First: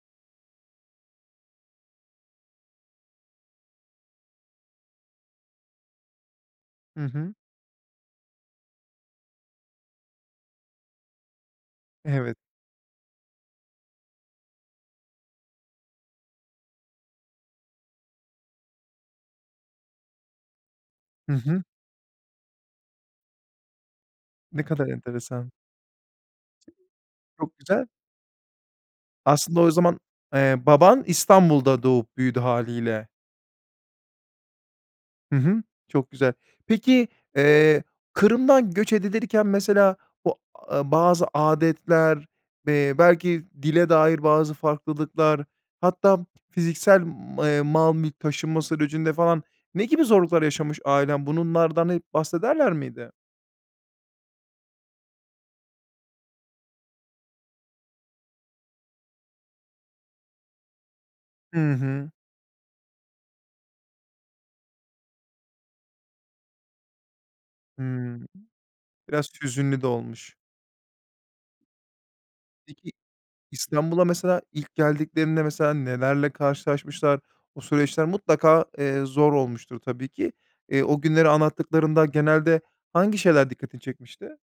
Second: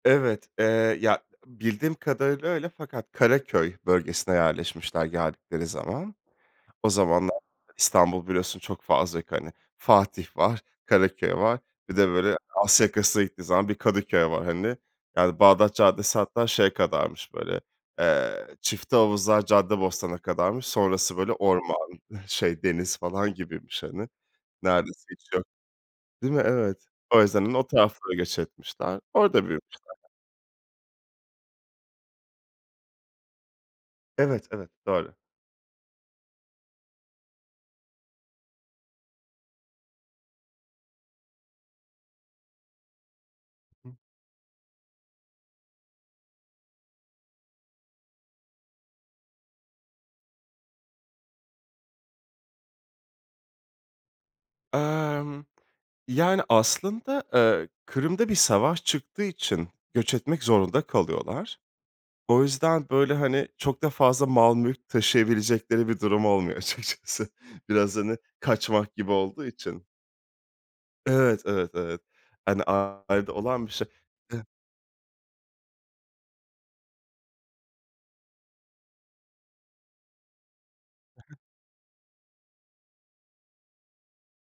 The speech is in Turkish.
Evet, eee, ya, bildiğim kadarıyla öyle fakat Karaköy bölgesine yerleşmişler geldikleri zaman. O Hı hı. zamanlar, İstanbul biliyorsun çok fazla yok, hani, Fatih var, Karaköy var, bir de Evet. böyle Asya yakasına gittiğin zaman bir Kadıköy var, hani. Yani Bağdat Caddesi hatta şey kadarmış böyle, eee, Çiftehavuzlar Caddebostan'a kadarmış. Sonrası böyle Hı hı. orman, şey deniz falan gibiymiş, hani. Ne kadar Neredeyse hiç yok. enteresan. Değil mi? Evet. O yüzden, hani, Çok o güzel. tarafınlara göç etmişler. Orada Aslında o büyümüşler. zaman, eee, baban İstanbul'da doğup büyüdü hâliyle. Evet, evet, doğru. Hı hı. Çok güzel. Peki, eee, Kırım'dan göç edilirken mesela o, a bazı âdetler, eee, belki dile dair bazı farklılıklar, hatta fiziksel, m eee, mal mülk taşınma sürecinde falan ne gibi zorluklar yaşamış ailen? Bunlardan hep bahsederler miydi? Emm. Yani aslında, eee, Kırım'da bir savaş çıktığı için göç etmek zorunda kalıyorlar. Hı hı. O yüzden, böyle, hani, çok da fazla mal mülk taşıyabilecekleri bir durum olmuyor açıkçası. Biraz hani, Hımm. kaçmak gibi Biraz olduğu hüzünlü için. de olmuş. Evet, evet, evet. Hani, Peki, ailede olan bir şey. İstanbul'a mesela, E ilk geldiklerinde mesela nelerle karşılaşmışlar? O süreçler mutlaka, eee, zor olmuştur tabii ki. Eee, o günleri anlattıklarında genelde, hangi şeyler dikkatini çekmişti?